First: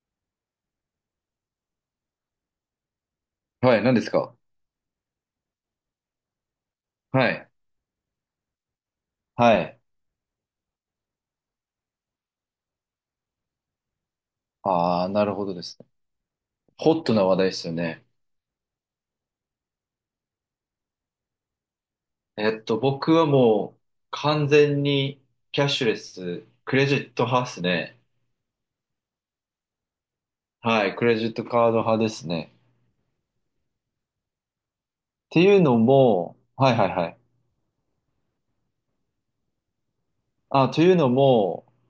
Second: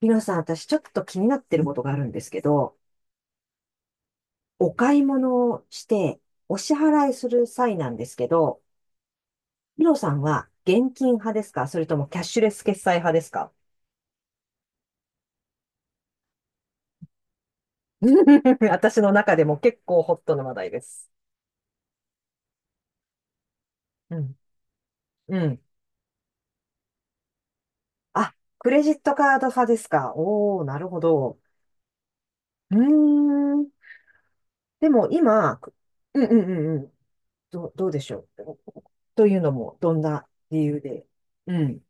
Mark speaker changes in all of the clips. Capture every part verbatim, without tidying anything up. Speaker 1: ひろさん、私ちょっと気になってることがあるんですけど、
Speaker 2: はい、何ですか？
Speaker 1: お買い物をして、お支払いす
Speaker 2: は
Speaker 1: る
Speaker 2: い。
Speaker 1: 際なんですけど、
Speaker 2: はい。
Speaker 1: ひろさんは現金派ですか、それともキャッシュレス決済派ですか？
Speaker 2: ああ、なるほどですね。ホットな話題ですよね。
Speaker 1: 私の中でも結構ホットな話題です。
Speaker 2: えっと、僕はもう
Speaker 1: うん。
Speaker 2: 完全に
Speaker 1: う
Speaker 2: キ
Speaker 1: ん。
Speaker 2: ャッシュレス、クレジット派ですね。
Speaker 1: あ、クレジットカード派ですか、おー、な
Speaker 2: は
Speaker 1: る
Speaker 2: い、
Speaker 1: ほ
Speaker 2: クレジッ
Speaker 1: ど。
Speaker 2: トカード派ですね。
Speaker 1: うーん。でも
Speaker 2: って
Speaker 1: 今、
Speaker 2: いう
Speaker 1: く、
Speaker 2: の
Speaker 1: うん
Speaker 2: も、
Speaker 1: うん
Speaker 2: は
Speaker 1: うん
Speaker 2: い
Speaker 1: う
Speaker 2: はい
Speaker 1: ん。
Speaker 2: はい。
Speaker 1: どう、どうでしょう。というのも、どんな理
Speaker 2: あ、
Speaker 1: 由
Speaker 2: という
Speaker 1: で。
Speaker 2: の
Speaker 1: う
Speaker 2: も、
Speaker 1: ん。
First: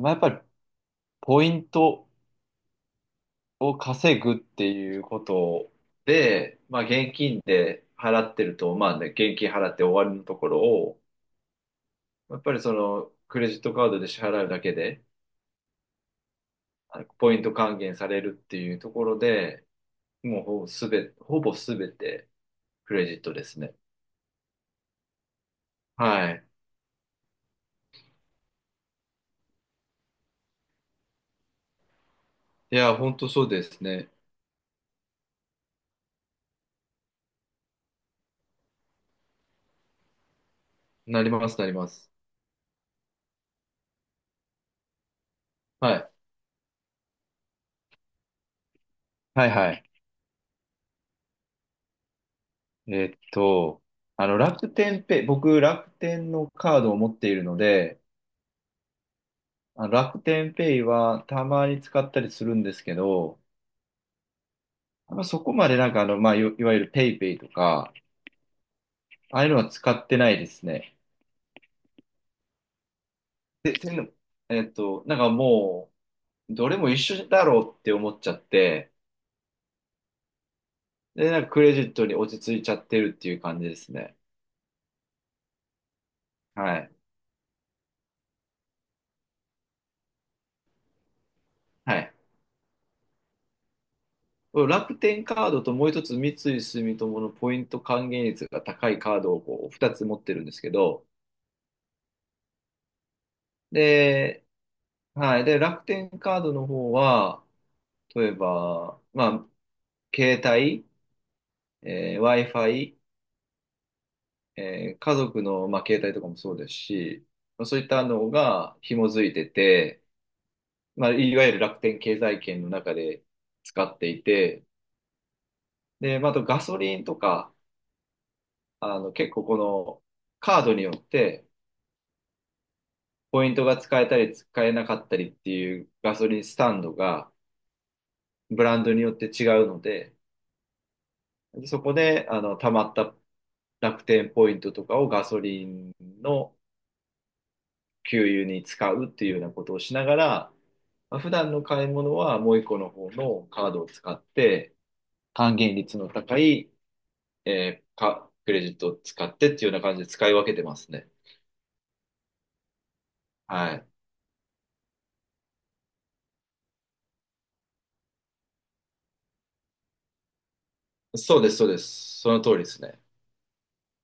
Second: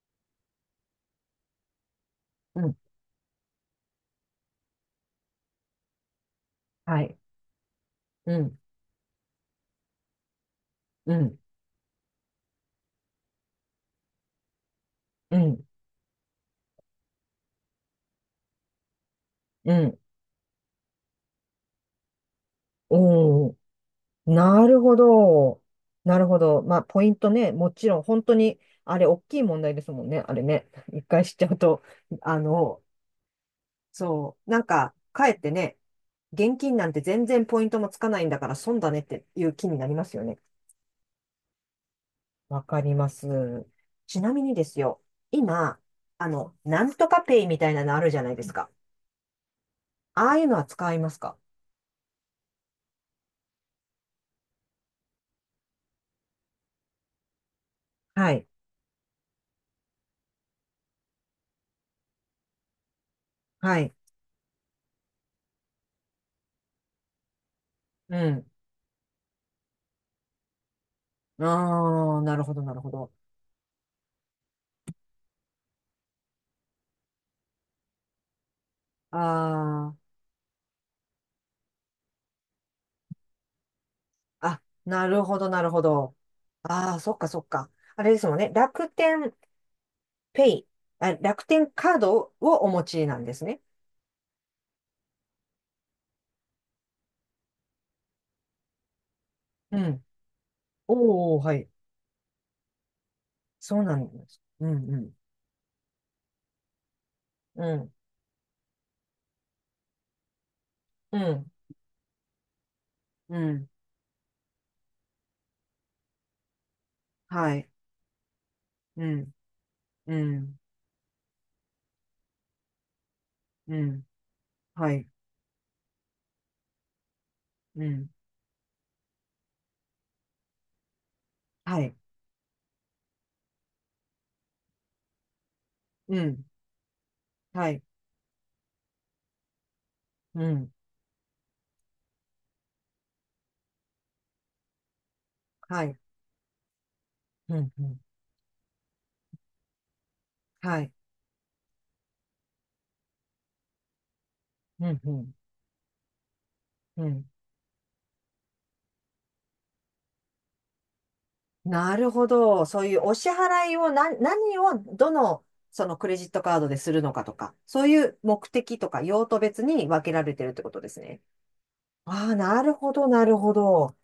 Speaker 2: まあ、やっぱりポイント
Speaker 1: うん。
Speaker 2: を稼ぐっていうことで、まあ
Speaker 1: は
Speaker 2: 現
Speaker 1: い。
Speaker 2: 金で払
Speaker 1: う
Speaker 2: ってる
Speaker 1: ん。
Speaker 2: と、まあね、現金払って終わりのところを、
Speaker 1: うん。
Speaker 2: やっぱりそのクレジットカードで支払うだけで、
Speaker 1: うん。
Speaker 2: あのポイント還元されるっていうところで、
Speaker 1: うん。
Speaker 2: もうほぼすべ、ほぼすべてクレジットで
Speaker 1: おー、
Speaker 2: すね。
Speaker 1: なるほど。なる
Speaker 2: は
Speaker 1: ほ
Speaker 2: い。
Speaker 1: ど。まあ、ポイントね。もちろん、本当に、あれ、大きい問題ですもんね。あれね。一回知っちゃうと、あ
Speaker 2: い
Speaker 1: の、
Speaker 2: や、本当そうですね。
Speaker 1: そう。なんか、かえってね、現金なんて全然ポイントもつかないんだから損だねっていう気になりますよね。
Speaker 2: なります、なります。
Speaker 1: わかります。ちなみにですよ。今、
Speaker 2: はい。
Speaker 1: あの、なんとかペイみたいなのあるじゃないですか。
Speaker 2: はいはい。
Speaker 1: ああいうのは使いますか？
Speaker 2: えーっと、あの、楽天ペイ、僕、楽天のカードを持っているので、
Speaker 1: はい。
Speaker 2: あの楽天ペイはたまに使ったりするんですけど、
Speaker 1: はい。
Speaker 2: あんまそこまでなんかあの、まあ、いわいわゆるペイペイとか、
Speaker 1: うん。
Speaker 2: ああいうのは使ってないですね。
Speaker 1: ああ、なるほど、なるほど。
Speaker 2: で、そんのえーっと、なんかもう、どれも一緒だろうって思っちゃって、
Speaker 1: ああ。
Speaker 2: で、なんかクレジットに落ち着いちゃってるっていう感じですね。
Speaker 1: あ、なるほど、なるほど。
Speaker 2: はい。
Speaker 1: ああ、そっか、そっか。あれですもんね。楽天ペイ、あ、楽天
Speaker 2: は
Speaker 1: カー
Speaker 2: い。
Speaker 1: ドをお持ちなんですね。
Speaker 2: 楽天カードともう一つ三井住友のポイント還元率が高いカードをこう
Speaker 1: う
Speaker 2: 二
Speaker 1: ん。
Speaker 2: つ持ってるんですけど、
Speaker 1: おお、はい。そうなんです。
Speaker 2: で、
Speaker 1: うん、うん。
Speaker 2: はい。で、楽天カードの方は、
Speaker 1: うん、
Speaker 2: 例えば、まあ、携帯、
Speaker 1: うん、
Speaker 2: えー ワイファイ、
Speaker 1: うん。
Speaker 2: えー家族の、まあ、携帯とかもそうですし、
Speaker 1: はい。
Speaker 2: そういったのが
Speaker 1: う
Speaker 2: 紐づ
Speaker 1: ん、
Speaker 2: いてて、
Speaker 1: うん、
Speaker 2: まあ、いわゆる楽天経済圏の中で
Speaker 1: う
Speaker 2: 使っ
Speaker 1: ん。
Speaker 2: ていて、
Speaker 1: はい。
Speaker 2: で、まあ、あとガソリンとか、
Speaker 1: うん、
Speaker 2: あの、結構このカードによって
Speaker 1: はい。
Speaker 2: ポイントが使えたり使えなかったりっていうガ
Speaker 1: う
Speaker 2: ソリ
Speaker 1: ん、
Speaker 2: ンスタンドが
Speaker 1: はい。
Speaker 2: ブランドによって違うので、
Speaker 1: うん、
Speaker 2: でそこで、あの、溜まった楽天ポイントとかをガソリ
Speaker 1: は
Speaker 2: ン
Speaker 1: い。
Speaker 2: の
Speaker 1: うん、うん。
Speaker 2: 給油に使うっていうようなことをしながら、
Speaker 1: はい。
Speaker 2: まあ普段の買い物はもう一個の方のカードを使って、
Speaker 1: うん、うん。
Speaker 2: 還元率の高い
Speaker 1: うん、
Speaker 2: えーか、クレジットを使ってっていうような感じで使い分けてますね。
Speaker 1: なるほど。そういうお支払
Speaker 2: は
Speaker 1: い
Speaker 2: い。
Speaker 1: を何、何をどの、そのクレジットカードでするのかとか、そういう目的とか用途別に分けられてるってことですね。
Speaker 2: そうです、そうです。
Speaker 1: あ
Speaker 2: そ
Speaker 1: あ、
Speaker 2: の通り
Speaker 1: な
Speaker 2: で
Speaker 1: る
Speaker 2: す
Speaker 1: ほ
Speaker 2: ね。
Speaker 1: ど、なるほど。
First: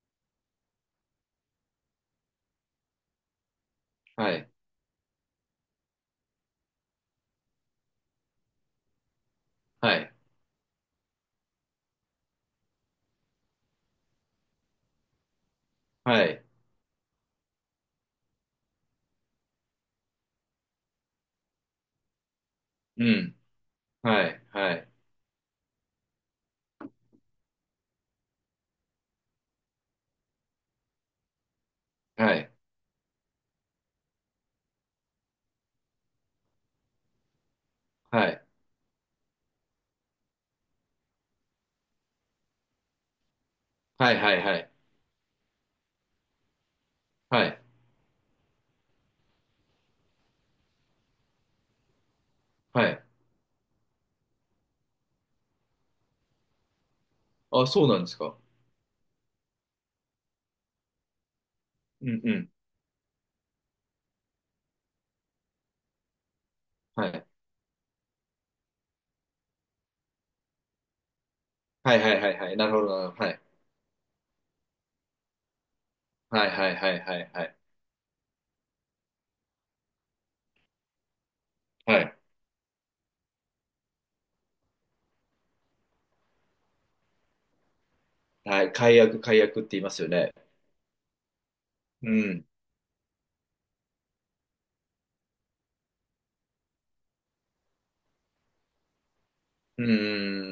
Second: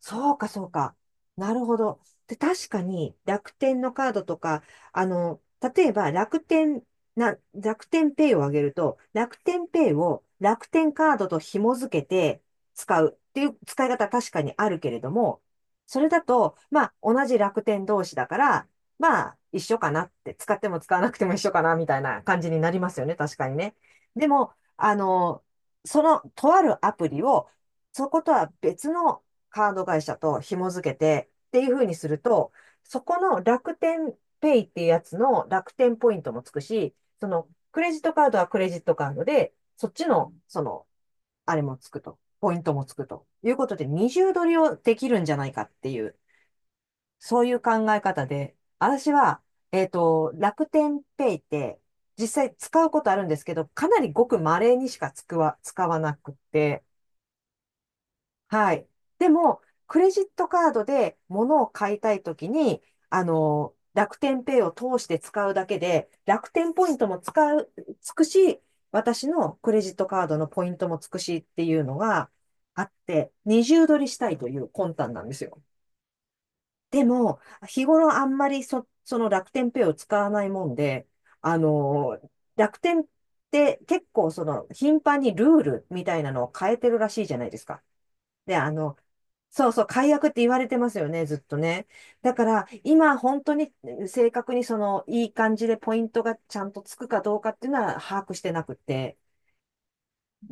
Speaker 1: そうか、そうか。なるほど。で、確かに楽天のカード
Speaker 2: は
Speaker 1: と
Speaker 2: い。
Speaker 1: か、あの、例えば楽天、な、楽天ペイをあげると、楽天ペイ
Speaker 2: はい。
Speaker 1: を楽天カードと紐付けて使うっていう使い方確かにあるけれども、それだ
Speaker 2: はい。
Speaker 1: と、まあ、同じ楽天同士だから、まあ、一緒かなって、使っても使わなくても一緒かな、みたいな感じになります
Speaker 2: う
Speaker 1: よね、確
Speaker 2: ん。
Speaker 1: かにね。
Speaker 2: は
Speaker 1: で
Speaker 2: い。
Speaker 1: も、
Speaker 2: はい。
Speaker 1: あの、その、とあるアプリを、そことは別のカード会社と紐付けてっていう風にする
Speaker 2: は
Speaker 1: と、
Speaker 2: い。
Speaker 1: そこの楽天ペイっていうやつの楽天ポイントもつくし、そのクレジットカー
Speaker 2: は
Speaker 1: ド
Speaker 2: い。
Speaker 1: はクレジットカードで、そっちの、その、あれもつくと、ポイントもつくということで、二
Speaker 2: はい。
Speaker 1: 重
Speaker 2: はい。
Speaker 1: 取り
Speaker 2: はい。
Speaker 1: をできるんじゃないかっていう、そ
Speaker 2: は
Speaker 1: ういう
Speaker 2: い。
Speaker 1: 考え方で、私は、えっと、楽天ペイって、実際使
Speaker 2: は
Speaker 1: うこ
Speaker 2: い。
Speaker 1: とあるんですけど、かなりごく稀にしか使わ、使わなくて、
Speaker 2: あ、そうなんですか？
Speaker 1: はい。でも、クレジットカードで物を買い
Speaker 2: う
Speaker 1: たい
Speaker 2: ん。う
Speaker 1: とき
Speaker 2: ん。
Speaker 1: に、あの、楽天ペイを通して使うだけで、楽天ポイント
Speaker 2: は
Speaker 1: も
Speaker 2: い。
Speaker 1: 使う、つくし、私のクレジットカードのポイントもつくしっていうの
Speaker 2: はい。はい。
Speaker 1: が
Speaker 2: はい。はい。なるほ
Speaker 1: あ
Speaker 2: ど、
Speaker 1: っ
Speaker 2: なるほど。
Speaker 1: て、
Speaker 2: はい。
Speaker 1: 二重取りしたいという魂胆なんですよ。
Speaker 2: はい。はい。はい。
Speaker 1: で
Speaker 2: はい。
Speaker 1: も、
Speaker 2: はい。
Speaker 1: 日頃あんまりそ、その楽天ペイを使わないもんで、あ
Speaker 2: はい。
Speaker 1: の、楽天って結構その頻繁にルールみたいなのを変えてるらしいじゃないですか。で、
Speaker 2: は
Speaker 1: あ
Speaker 2: い。
Speaker 1: の、
Speaker 2: 解約、解約っ
Speaker 1: そ
Speaker 2: て
Speaker 1: う
Speaker 2: 言
Speaker 1: そ
Speaker 2: い
Speaker 1: う、
Speaker 2: ますよ
Speaker 1: 解約っ
Speaker 2: ね。
Speaker 1: て言われてますよね、ずっとね。
Speaker 2: う
Speaker 1: だか
Speaker 2: ん。
Speaker 1: ら、今本当に正確にその、いい感じでポイントがちゃんとつくかどうかっていうのは把握してなくて。
Speaker 2: う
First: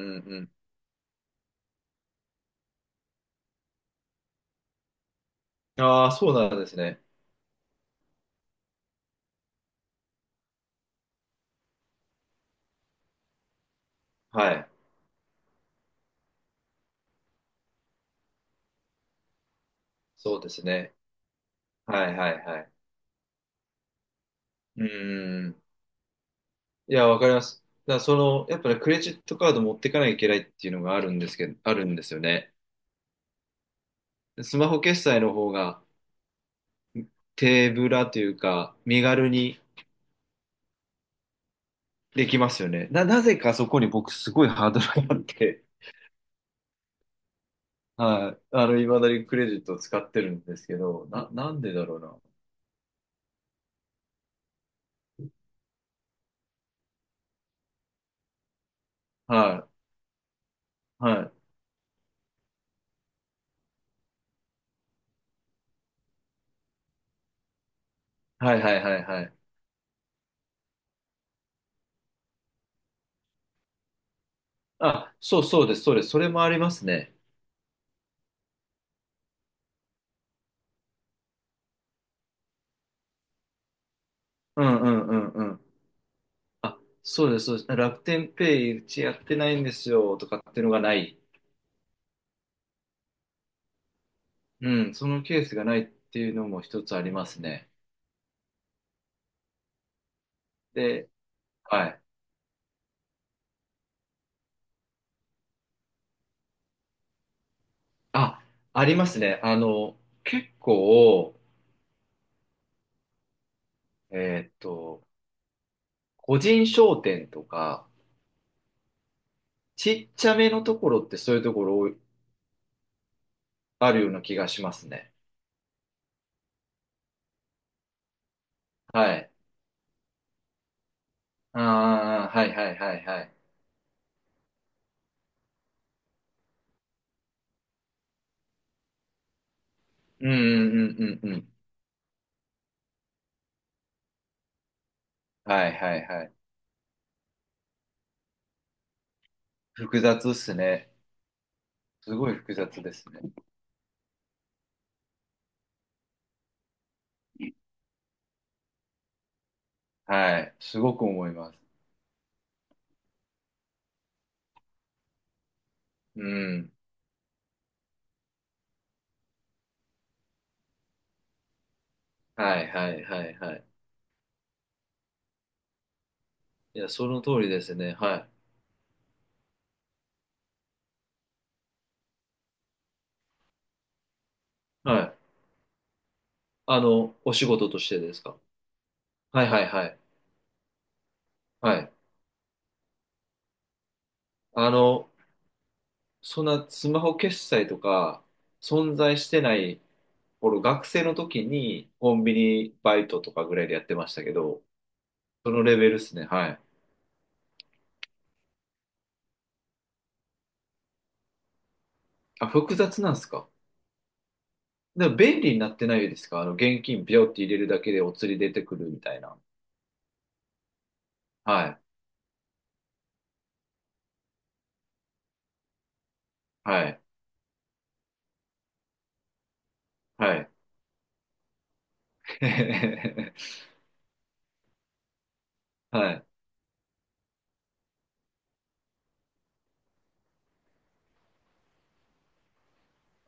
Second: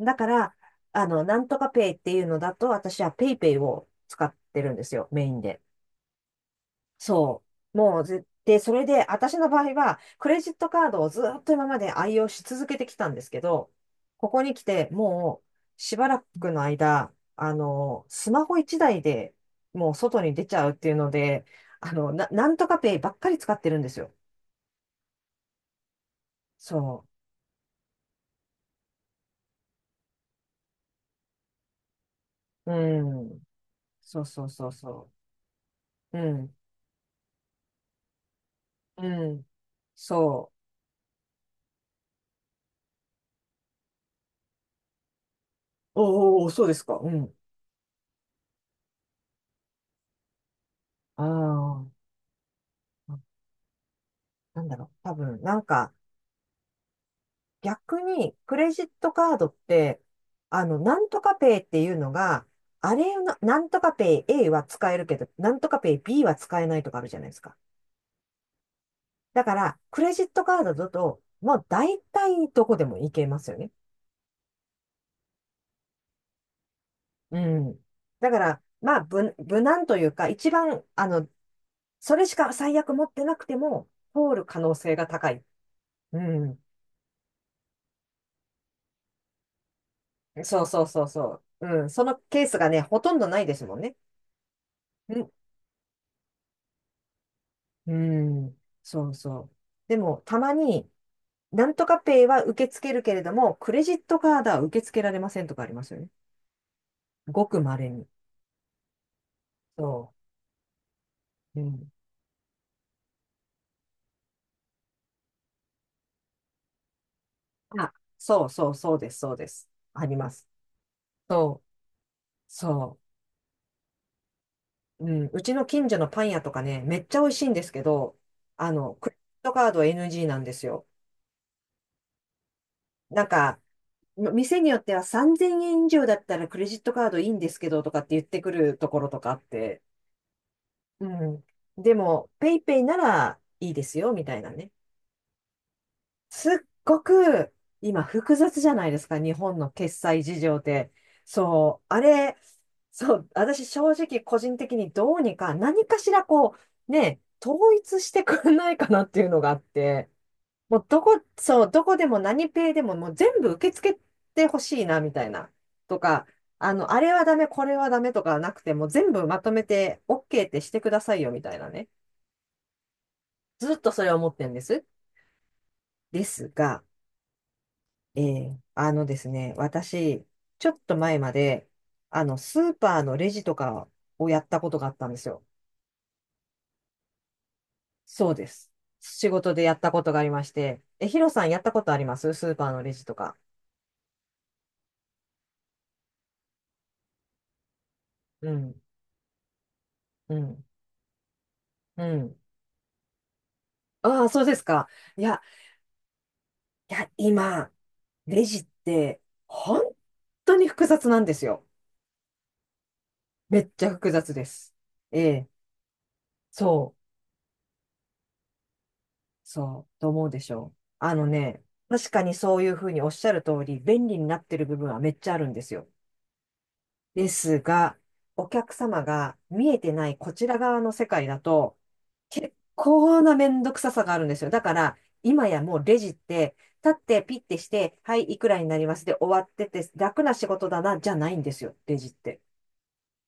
Speaker 1: だか
Speaker 2: うん。
Speaker 1: ら、あの、なんとかペイっていうのだと、私はペイペイを使ってるんですよ、メインで。
Speaker 2: うん。ああそうなんですね。
Speaker 1: そう。もう絶対、それで、私の場合は、クレジットカードをずっと今まで愛用し続けてきたんですけど、ここ
Speaker 2: は
Speaker 1: に来
Speaker 2: い。
Speaker 1: て、もう、しばらくの間、あの、スマホ一台でもう外に
Speaker 2: そう
Speaker 1: 出
Speaker 2: で
Speaker 1: ち
Speaker 2: す
Speaker 1: ゃうってい
Speaker 2: ね。
Speaker 1: うので、あ
Speaker 2: は
Speaker 1: の、
Speaker 2: い。
Speaker 1: な、
Speaker 2: はい。
Speaker 1: なん
Speaker 2: は
Speaker 1: と
Speaker 2: い。
Speaker 1: かペイばっかり使ってるんですよ。
Speaker 2: うん。い
Speaker 1: そ
Speaker 2: や、わかります。だからその、やっぱね、クレジットカード持ってかなきゃいけないっていうのがあるんですけど、あるんですよね。
Speaker 1: う。うん。そうそう
Speaker 2: ス
Speaker 1: そ
Speaker 2: マ
Speaker 1: う
Speaker 2: ホ決
Speaker 1: そ
Speaker 2: 済の方が
Speaker 1: う。うん。
Speaker 2: 手ぶらというか、身
Speaker 1: う
Speaker 2: 軽
Speaker 1: ん。
Speaker 2: に
Speaker 1: そ
Speaker 2: できますよね。な、なぜかそこに僕すごいハードルがあって、
Speaker 1: う。おーおー、そうですか。うん。
Speaker 2: はい。あの、未だにクレジットを使ってるんですけど、な、なんでだ
Speaker 1: あ
Speaker 2: ろうな。
Speaker 1: あ、なんだろう。多分、なんか、逆に、クレジットカードっ
Speaker 2: はい。
Speaker 1: て、あの、なん
Speaker 2: は
Speaker 1: と
Speaker 2: い。
Speaker 1: かペイっていうのが、あれの、なんとかペイ A は使えるけど、なんとかペイ B は使えないとかあるじゃないですか。
Speaker 2: はいはいはいはい。
Speaker 1: だから、クレジットカードだと、もう大体どこでも行けますよね。
Speaker 2: あ、そうそうです、そうです。それもありますね。
Speaker 1: うん。だから、まあ、無、無難というか、一番、あの、それしか最悪持ってなくても、通る可
Speaker 2: う
Speaker 1: 能
Speaker 2: んう
Speaker 1: 性が
Speaker 2: んうん
Speaker 1: 高
Speaker 2: う
Speaker 1: い。
Speaker 2: ん。
Speaker 1: うん。
Speaker 2: あ、そうです、そうです。楽天ペイうちやってないんですよとかって
Speaker 1: そ
Speaker 2: い
Speaker 1: う
Speaker 2: うのが
Speaker 1: そう
Speaker 2: な
Speaker 1: そう
Speaker 2: い。
Speaker 1: そう。うん。そのケースがね、ほとんどないですもんね。
Speaker 2: うん、そ
Speaker 1: ん
Speaker 2: のケースがないっていうのも一つありますね。
Speaker 1: うん、そうそう。でも、たまに、
Speaker 2: で、
Speaker 1: なんと
Speaker 2: は
Speaker 1: か
Speaker 2: い。
Speaker 1: ペイは受け付けるけれども、クレジットカードは受け付けられませんとかありますよね。ごく稀に。
Speaker 2: あ、ありますね。あの、
Speaker 1: そ
Speaker 2: 結構、
Speaker 1: う。うん。
Speaker 2: えーっと、個人商店とか、
Speaker 1: あ、そうそうそうです、そうです。あ
Speaker 2: ちっ
Speaker 1: り
Speaker 2: ち
Speaker 1: ま
Speaker 2: ゃ
Speaker 1: す。
Speaker 2: めのところってそういうと
Speaker 1: そ
Speaker 2: こ
Speaker 1: う、
Speaker 2: ろ多い
Speaker 1: そ
Speaker 2: あるような気がします
Speaker 1: う。
Speaker 2: ね。
Speaker 1: うん。うちの近所のパン屋とかね、めっちゃ美味しいんですけど、あの、クレ
Speaker 2: は
Speaker 1: ジ
Speaker 2: い。
Speaker 1: ットカードは エヌジー なんですよ。
Speaker 2: ああ、はいはいはいは
Speaker 1: なん
Speaker 2: い。
Speaker 1: か、店によってはさんぜんえん以上だったらクレジットカードいいんですけどとかって言ってくるところとかあって、
Speaker 2: うんうんう
Speaker 1: う
Speaker 2: んうんう
Speaker 1: ん。
Speaker 2: ん。
Speaker 1: でも、ペイペイならいいですよ、みたいなね。
Speaker 2: はいはいはい。
Speaker 1: すごく、今、複雑じゃないですか、日本の決
Speaker 2: 複
Speaker 1: 済
Speaker 2: 雑っ
Speaker 1: 事
Speaker 2: す
Speaker 1: 情って。
Speaker 2: ね。
Speaker 1: そう、あ
Speaker 2: すごい
Speaker 1: れ、
Speaker 2: 複雑です
Speaker 1: そう、
Speaker 2: ね。
Speaker 1: 私、正直、個人的にどうにか、何かしら、こう、ね、統一してくれないかなっていうのがあって、
Speaker 2: はい。
Speaker 1: も
Speaker 2: す
Speaker 1: う、
Speaker 2: ご
Speaker 1: ど
Speaker 2: く
Speaker 1: こ、
Speaker 2: 思います。
Speaker 1: そう、どこでも何ペイでも、もう全部受け付けてほしいな、みたいな。と
Speaker 2: う
Speaker 1: か、
Speaker 2: ん。
Speaker 1: あの、あれはダメ、これはダメとかなくて、もう全部まとめて OK ってしてくださいよ、みたいなね。
Speaker 2: はいはいはいはい。
Speaker 1: ずっとそれを思ってるんです。です
Speaker 2: い
Speaker 1: が、
Speaker 2: や、その通りですね。は
Speaker 1: え
Speaker 2: い。
Speaker 1: ーあのですね、私、ちょっと前まで、あの、スーパーのレジとかをやったことがあ
Speaker 2: は
Speaker 1: ったん
Speaker 2: い。
Speaker 1: ですよ。
Speaker 2: あの、お仕事としてです
Speaker 1: そう
Speaker 2: か？
Speaker 1: です。仕
Speaker 2: はい
Speaker 1: 事
Speaker 2: は
Speaker 1: で
Speaker 2: い
Speaker 1: やっ
Speaker 2: は
Speaker 1: た
Speaker 2: い。
Speaker 1: ことがありまして、え、ヒロさんやった
Speaker 2: は
Speaker 1: こと
Speaker 2: い。
Speaker 1: ありますスーパーのレジとか。
Speaker 2: あの、そんなスマホ決済とか
Speaker 1: うん、
Speaker 2: 存在してない
Speaker 1: う
Speaker 2: 頃、
Speaker 1: ん、
Speaker 2: 学生の時に
Speaker 1: う
Speaker 2: コンビ
Speaker 1: ん。
Speaker 2: ニバイトとかぐらいでやってました
Speaker 1: ああ、
Speaker 2: け
Speaker 1: そうで
Speaker 2: ど、
Speaker 1: すか。いや、
Speaker 2: そのレベルですね。はい。
Speaker 1: いや、今、レジって、本当に複雑なんですよ。
Speaker 2: あ、複雑なんですか？
Speaker 1: めっちゃ複雑です。
Speaker 2: でも
Speaker 1: え
Speaker 2: 便
Speaker 1: え、
Speaker 2: 利になってないですか？あの、現
Speaker 1: そ
Speaker 2: 金
Speaker 1: う。
Speaker 2: ビョって入れるだけでお釣り出てくるみたいな。
Speaker 1: そう、と思うでしょう。あのね、
Speaker 2: はい。
Speaker 1: 確かにそういうふうにおっしゃる通り、便利になってる部分はめっちゃあるんですよ。
Speaker 2: はい。
Speaker 1: ですが、お客様が見えてないこ
Speaker 2: は
Speaker 1: ち
Speaker 2: い。
Speaker 1: ら側の世界だと、結構なめんどく ささがあるんですよ。だから、今やもうレジ
Speaker 2: は
Speaker 1: っ
Speaker 2: い。
Speaker 1: て、立ってピッてして、はい、いくらになりますで終わってて、楽な仕事だな、じゃないんですよ、レジって。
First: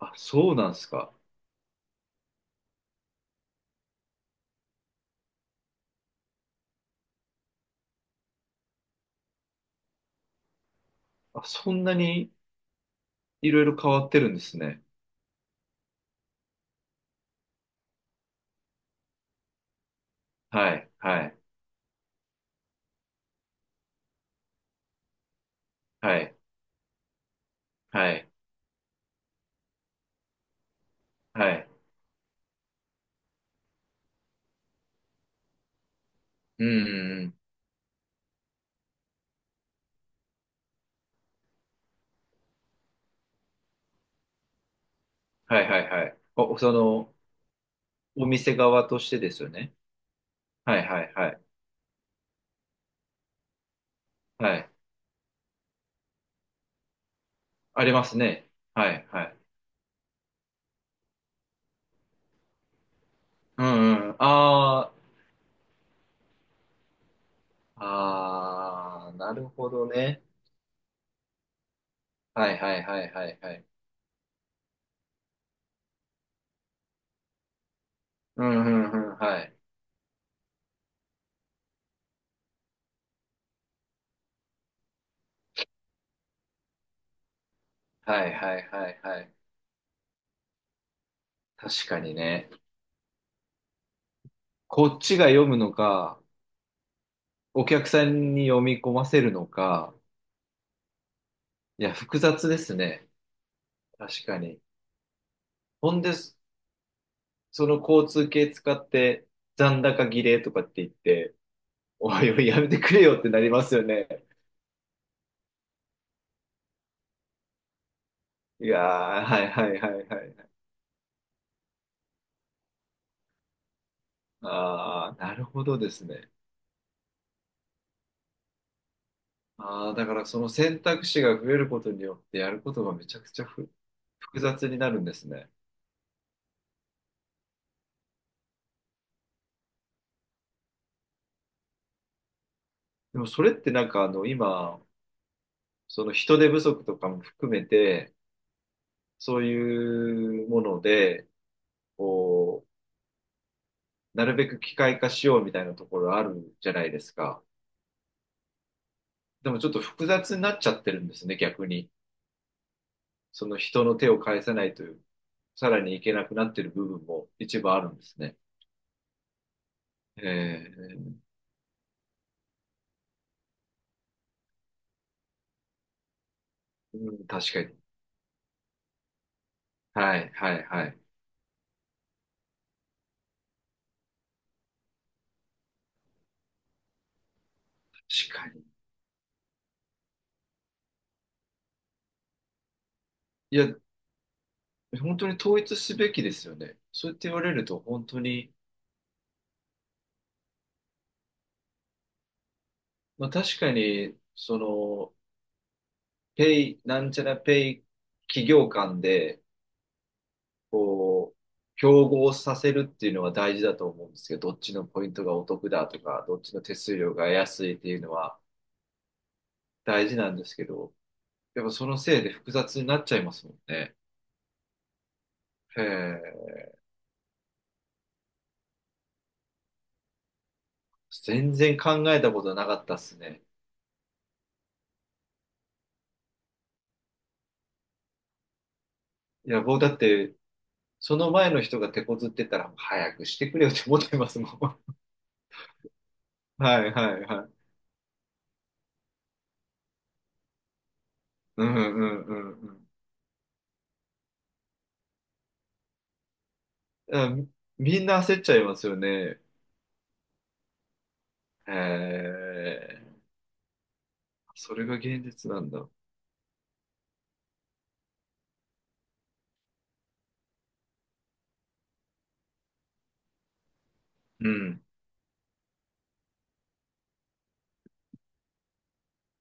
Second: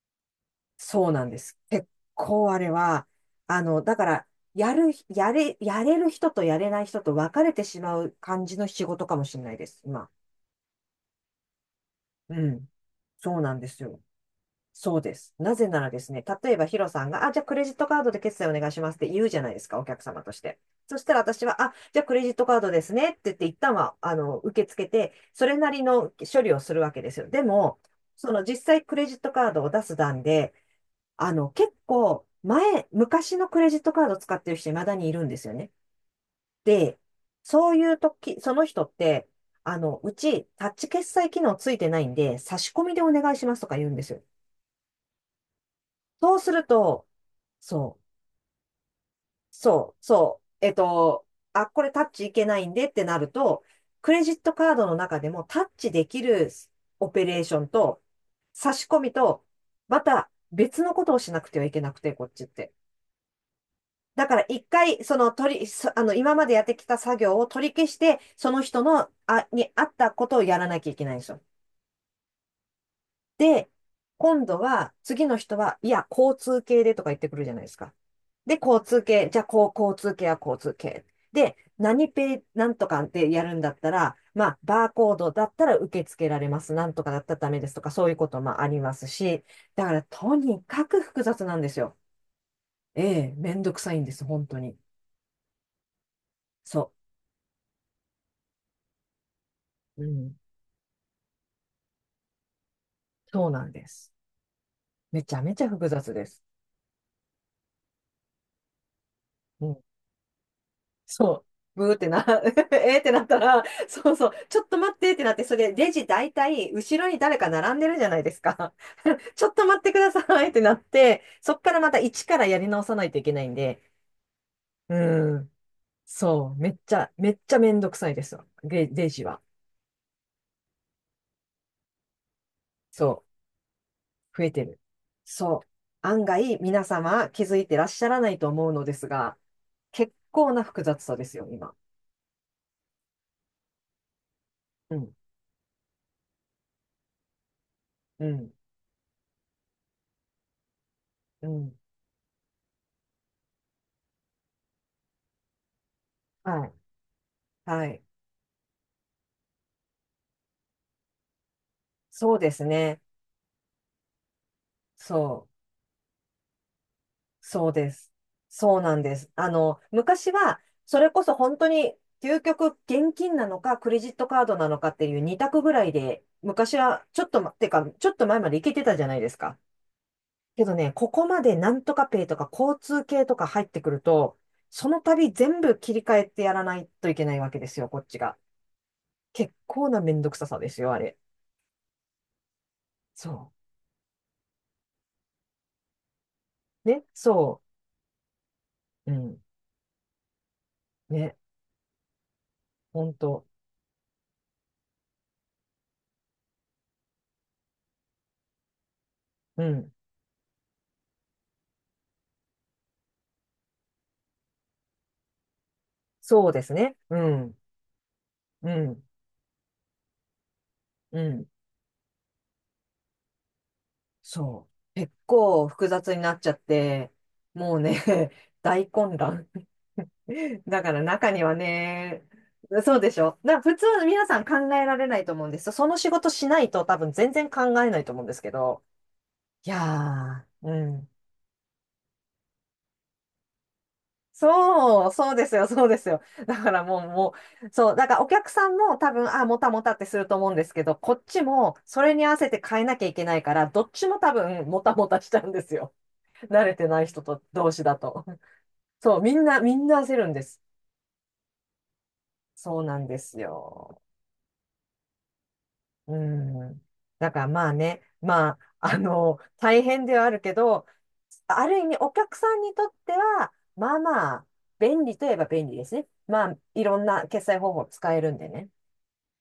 Speaker 2: あ、そうなんです
Speaker 1: そう
Speaker 2: か？
Speaker 1: なんです。結構あれは、あの、だから、やる、やれ、やれる人とやれない人と分かれてしまう感じの仕事かもしれないです、今。
Speaker 2: あ、そんなに？
Speaker 1: うん。そう
Speaker 2: い
Speaker 1: なん
Speaker 2: ろい
Speaker 1: で
Speaker 2: ろ
Speaker 1: す
Speaker 2: 変
Speaker 1: よ。
Speaker 2: わってるんですね。
Speaker 1: そうです。なぜならですね、例えばヒロさんが、あ、じゃあクレジットカードで決済お願いしますって言うじゃないですか、お客様として。
Speaker 2: はい。
Speaker 1: そしたら
Speaker 2: はい。
Speaker 1: 私は、あ、じゃあクレジットカードですねって言って、一旦は、あの、受け付けて、それなりの
Speaker 2: はい。
Speaker 1: 処理をするわけですよ。でも、
Speaker 2: はい。
Speaker 1: その実際クレジットカードを出す段で、あの、
Speaker 2: はい。
Speaker 1: 結構、前、昔のクレジットカード使ってる人、未だにいるんですよね。
Speaker 2: うん、う
Speaker 1: で、
Speaker 2: んうん。
Speaker 1: そういう時、その人って、あの、うち、タッチ決済機能ついてないんで、差し込みでお願いしますとか言うんですよ。
Speaker 2: はいはいはい。
Speaker 1: そうす
Speaker 2: お、
Speaker 1: る
Speaker 2: そ
Speaker 1: と、
Speaker 2: の、
Speaker 1: そう、
Speaker 2: お店側としてですよね。
Speaker 1: そう、そう、えっ
Speaker 2: はいはい
Speaker 1: と、
Speaker 2: はい。
Speaker 1: あ、これタッチいけないんでってなると、クレジット
Speaker 2: はい。
Speaker 1: カードの中でもタッチできるオペレーション
Speaker 2: あり
Speaker 1: と、
Speaker 2: ますね。
Speaker 1: 差し
Speaker 2: は
Speaker 1: 込
Speaker 2: い
Speaker 1: み
Speaker 2: はい。
Speaker 1: と、また別のことをしなくてはいけなくて、こっちって。
Speaker 2: うんうん。
Speaker 1: だから一
Speaker 2: あ
Speaker 1: 回、その取り、そあの、今までやってきた作業を取り
Speaker 2: あ、
Speaker 1: 消して、その人
Speaker 2: あ
Speaker 1: の、
Speaker 2: あ、なる
Speaker 1: あ、
Speaker 2: ほ
Speaker 1: に合
Speaker 2: ど
Speaker 1: った
Speaker 2: ね。
Speaker 1: ことをやらなきゃいけないんですよ。
Speaker 2: はいはいはいはいはい。
Speaker 1: で、今度は、次の人は、いや、交通系でとか言ってくるじゃないですか。
Speaker 2: う
Speaker 1: で、
Speaker 2: んう
Speaker 1: 交通
Speaker 2: んうん。
Speaker 1: 系、じ
Speaker 2: は
Speaker 1: ゃあ、
Speaker 2: い。
Speaker 1: こう、交通系は交通系。で、何ペイ、なんとかってやるんだったら、まあ、バーコードだったら受け付けられます。なんとかだったらダメですとか、そういう
Speaker 2: は
Speaker 1: こ
Speaker 2: い
Speaker 1: と
Speaker 2: は
Speaker 1: もあ
Speaker 2: い
Speaker 1: り
Speaker 2: は
Speaker 1: ま
Speaker 2: い
Speaker 1: す
Speaker 2: はい。
Speaker 1: し、だから、とにかく複雑なんです
Speaker 2: 確
Speaker 1: よ。
Speaker 2: かにね。
Speaker 1: ええ、めんどくさいんです、本当に。
Speaker 2: こっちが読むのか、
Speaker 1: そ
Speaker 2: お客さんに読み込ませるのか。
Speaker 1: う。うん、
Speaker 2: いや、複雑ですね。
Speaker 1: そうなんです。
Speaker 2: 確かに。
Speaker 1: めちゃめちゃ複
Speaker 2: ほん
Speaker 1: 雑
Speaker 2: で
Speaker 1: で
Speaker 2: す。
Speaker 1: す。
Speaker 2: その交通系使って
Speaker 1: うん。
Speaker 2: 残高儀礼とかって言って、
Speaker 1: そう。ブーって
Speaker 2: お
Speaker 1: な、
Speaker 2: いおいやめてく
Speaker 1: えーっ
Speaker 2: れ
Speaker 1: て
Speaker 2: よ
Speaker 1: な
Speaker 2: っ
Speaker 1: っ
Speaker 2: て
Speaker 1: た
Speaker 2: なり
Speaker 1: ら、
Speaker 2: ますよね。
Speaker 1: そうそう、ちょっと待ってってなって、それレジ大体後ろに誰か並んでるじゃないです
Speaker 2: い
Speaker 1: か。
Speaker 2: やー、は
Speaker 1: ちょ
Speaker 2: い
Speaker 1: っと
Speaker 2: は
Speaker 1: 待
Speaker 2: い
Speaker 1: っ
Speaker 2: は
Speaker 1: てく
Speaker 2: い
Speaker 1: だ
Speaker 2: は
Speaker 1: さいっ
Speaker 2: い。
Speaker 1: てなって、そっからまた一からやり直さないといけないんで、
Speaker 2: ああ、な
Speaker 1: う
Speaker 2: る
Speaker 1: ん。
Speaker 2: ほどですね。
Speaker 1: そう。めっちゃ、めっちゃめんどくさいですよ。レ、レジは。
Speaker 2: ああ、だからその選択肢が増えることによってやることがめちゃ
Speaker 1: そ
Speaker 2: くちゃふ
Speaker 1: う。
Speaker 2: 複
Speaker 1: 増えて
Speaker 2: 雑に
Speaker 1: る。
Speaker 2: なるんですね。
Speaker 1: そう。案外皆様気づいてらっしゃらないと思うのですが、結構な複雑さですよ、今。
Speaker 2: でもそれってなんかあの今、
Speaker 1: うん。
Speaker 2: その人手不足とかも含めて、
Speaker 1: うん。
Speaker 2: そういうもので、
Speaker 1: うん。
Speaker 2: こう、なるべく機械化しようみたいなところある
Speaker 1: は
Speaker 2: じ
Speaker 1: い。
Speaker 2: ゃないですか。
Speaker 1: はい。
Speaker 2: でもちょっと複雑になっちゃってるんですね、逆に。
Speaker 1: そうですね。
Speaker 2: その人の手を返さないという、
Speaker 1: そう。
Speaker 2: さらにいけなくなってる部分も一
Speaker 1: そ
Speaker 2: 部
Speaker 1: う
Speaker 2: あ
Speaker 1: で
Speaker 2: るんで
Speaker 1: す。
Speaker 2: すね。
Speaker 1: そうなんです。あの、昔は、
Speaker 2: え
Speaker 1: それこそ本当に、究極現金なのか、クレジットカードなのかっていう二択ぐらいで、昔
Speaker 2: ー、
Speaker 1: は、
Speaker 2: う
Speaker 1: ちょ
Speaker 2: ん
Speaker 1: っとま、
Speaker 2: 確か
Speaker 1: て
Speaker 2: に。
Speaker 1: か、ちょっと前までいけてたじゃないですか。
Speaker 2: はい、は
Speaker 1: け
Speaker 2: い、
Speaker 1: ど
Speaker 2: は
Speaker 1: ね、
Speaker 2: い。
Speaker 1: ここまでなんとかペイとか交通系とか入ってくると、その度全部切り替えてやらないといけないわけですよ、こっち
Speaker 2: 確
Speaker 1: が。
Speaker 2: かに。
Speaker 1: 結構なめんどくささですよ、あれ。そ
Speaker 2: いや、本当に統一すべきですよね。
Speaker 1: う。ね、
Speaker 2: そうやって言われ
Speaker 1: そ
Speaker 2: ると本当に、
Speaker 1: う。うん。ね、ほん
Speaker 2: まあ
Speaker 1: と。
Speaker 2: 確かに、その、ペイ、なんちゃらペイ企業間で、
Speaker 1: うん。
Speaker 2: こう、競合させるっていうのは大事だと思うんですけど、どっちのポイントがお得だとか、どっ
Speaker 1: そう
Speaker 2: ちの
Speaker 1: です
Speaker 2: 手
Speaker 1: ね。
Speaker 2: 数料
Speaker 1: う
Speaker 2: が
Speaker 1: ん。
Speaker 2: 安いっていうのは、
Speaker 1: うん。
Speaker 2: 大事なんですけど、
Speaker 1: うん。
Speaker 2: やっぱそのせいで複雑になっちゃいますもんね。
Speaker 1: そう。結構
Speaker 2: へ
Speaker 1: 複雑になっちゃ
Speaker 2: え、
Speaker 1: って、もうね、大混乱。だから中に
Speaker 2: 全
Speaker 1: は
Speaker 2: 然考え
Speaker 1: ね、
Speaker 2: たことなかっ
Speaker 1: そ
Speaker 2: たっ
Speaker 1: うで
Speaker 2: す
Speaker 1: しょ。
Speaker 2: ね。
Speaker 1: だから普通の皆さん考えられないと思うんですよ。その仕事しないと多分全然考えないと思うんですけど。
Speaker 2: いや、
Speaker 1: い
Speaker 2: 僕だって、
Speaker 1: やー、うん。
Speaker 2: その前の人が手こずってたら、早くしてくれよって思ってますもん。
Speaker 1: そう、そうですよ、そうですよ。だ か
Speaker 2: は
Speaker 1: ら
Speaker 2: い
Speaker 1: もう、
Speaker 2: はい
Speaker 1: も
Speaker 2: はい。
Speaker 1: う、そう、だからお客さんも多分、あ、もたもたってすると思うんですけど、こっち
Speaker 2: うん
Speaker 1: も
Speaker 2: う
Speaker 1: それに
Speaker 2: ん
Speaker 1: 合
Speaker 2: う
Speaker 1: わせて
Speaker 2: んう
Speaker 1: 変え
Speaker 2: ん。
Speaker 1: なきゃいけないから、どっちも多分、もたもたしちゃうんですよ。慣れてない人
Speaker 2: だ
Speaker 1: と同士だ
Speaker 2: みんな
Speaker 1: と。
Speaker 2: 焦っちゃいますよ
Speaker 1: そう、み
Speaker 2: ね。
Speaker 1: んな、みんな焦るんです。
Speaker 2: へ
Speaker 1: そうなん
Speaker 2: え、
Speaker 1: ですよ。
Speaker 2: それが現実なんだ。
Speaker 1: うん。だからまあね、まあ、あの、大変ではあるけど、ある意味お客さんにとっては、まあまあ、
Speaker 2: うん。
Speaker 1: 便利といえば便利ですね。まあ、いろんな決済方法使えるんでね。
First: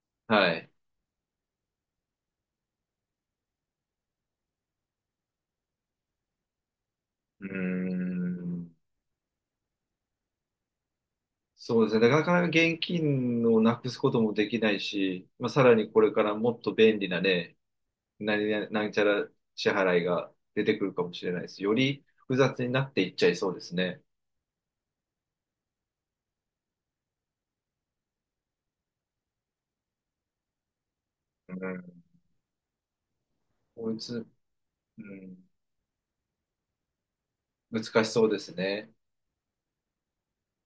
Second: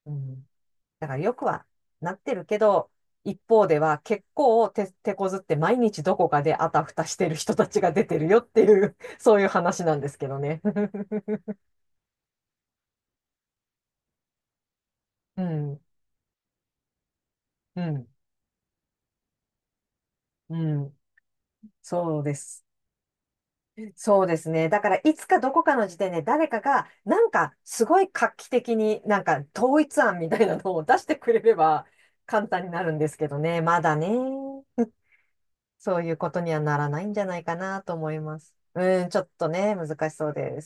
Speaker 1: うん。
Speaker 2: はい。
Speaker 1: だからよくはなってるけど、一方では結構手、手こずって毎日どこかであたふたしてる
Speaker 2: うー
Speaker 1: 人たちが出てるよって
Speaker 2: ん。
Speaker 1: いう、そういう話なんですけどね。
Speaker 2: そうですね。なかなか現金をなくすこともできないし、
Speaker 1: う
Speaker 2: まあ、さら
Speaker 1: ん、
Speaker 2: にこれからもっと便利なね、
Speaker 1: うん、
Speaker 2: 何々、なんちゃら支払いが
Speaker 1: う
Speaker 2: 出てくる
Speaker 1: ん。
Speaker 2: かもしれないです。より
Speaker 1: そうで
Speaker 2: 複
Speaker 1: す。
Speaker 2: 雑になっていっちゃいそうですね。
Speaker 1: そうですね。だから、いつかどこかの時点で誰かが、なんか、すごい画期的に、なんか、統一案みたいなのを出してくれ
Speaker 2: う
Speaker 1: れば、
Speaker 2: ん。
Speaker 1: 簡単になるんですけどね。ま
Speaker 2: こ
Speaker 1: だ
Speaker 2: い
Speaker 1: ね、
Speaker 2: つ、うん、
Speaker 1: そういうことにはならないんじゃないかな
Speaker 2: 難
Speaker 1: と思
Speaker 2: し
Speaker 1: い
Speaker 2: そうで
Speaker 1: ま
Speaker 2: す
Speaker 1: す。
Speaker 2: ね。
Speaker 1: うん、ちょっとね、難しそうです。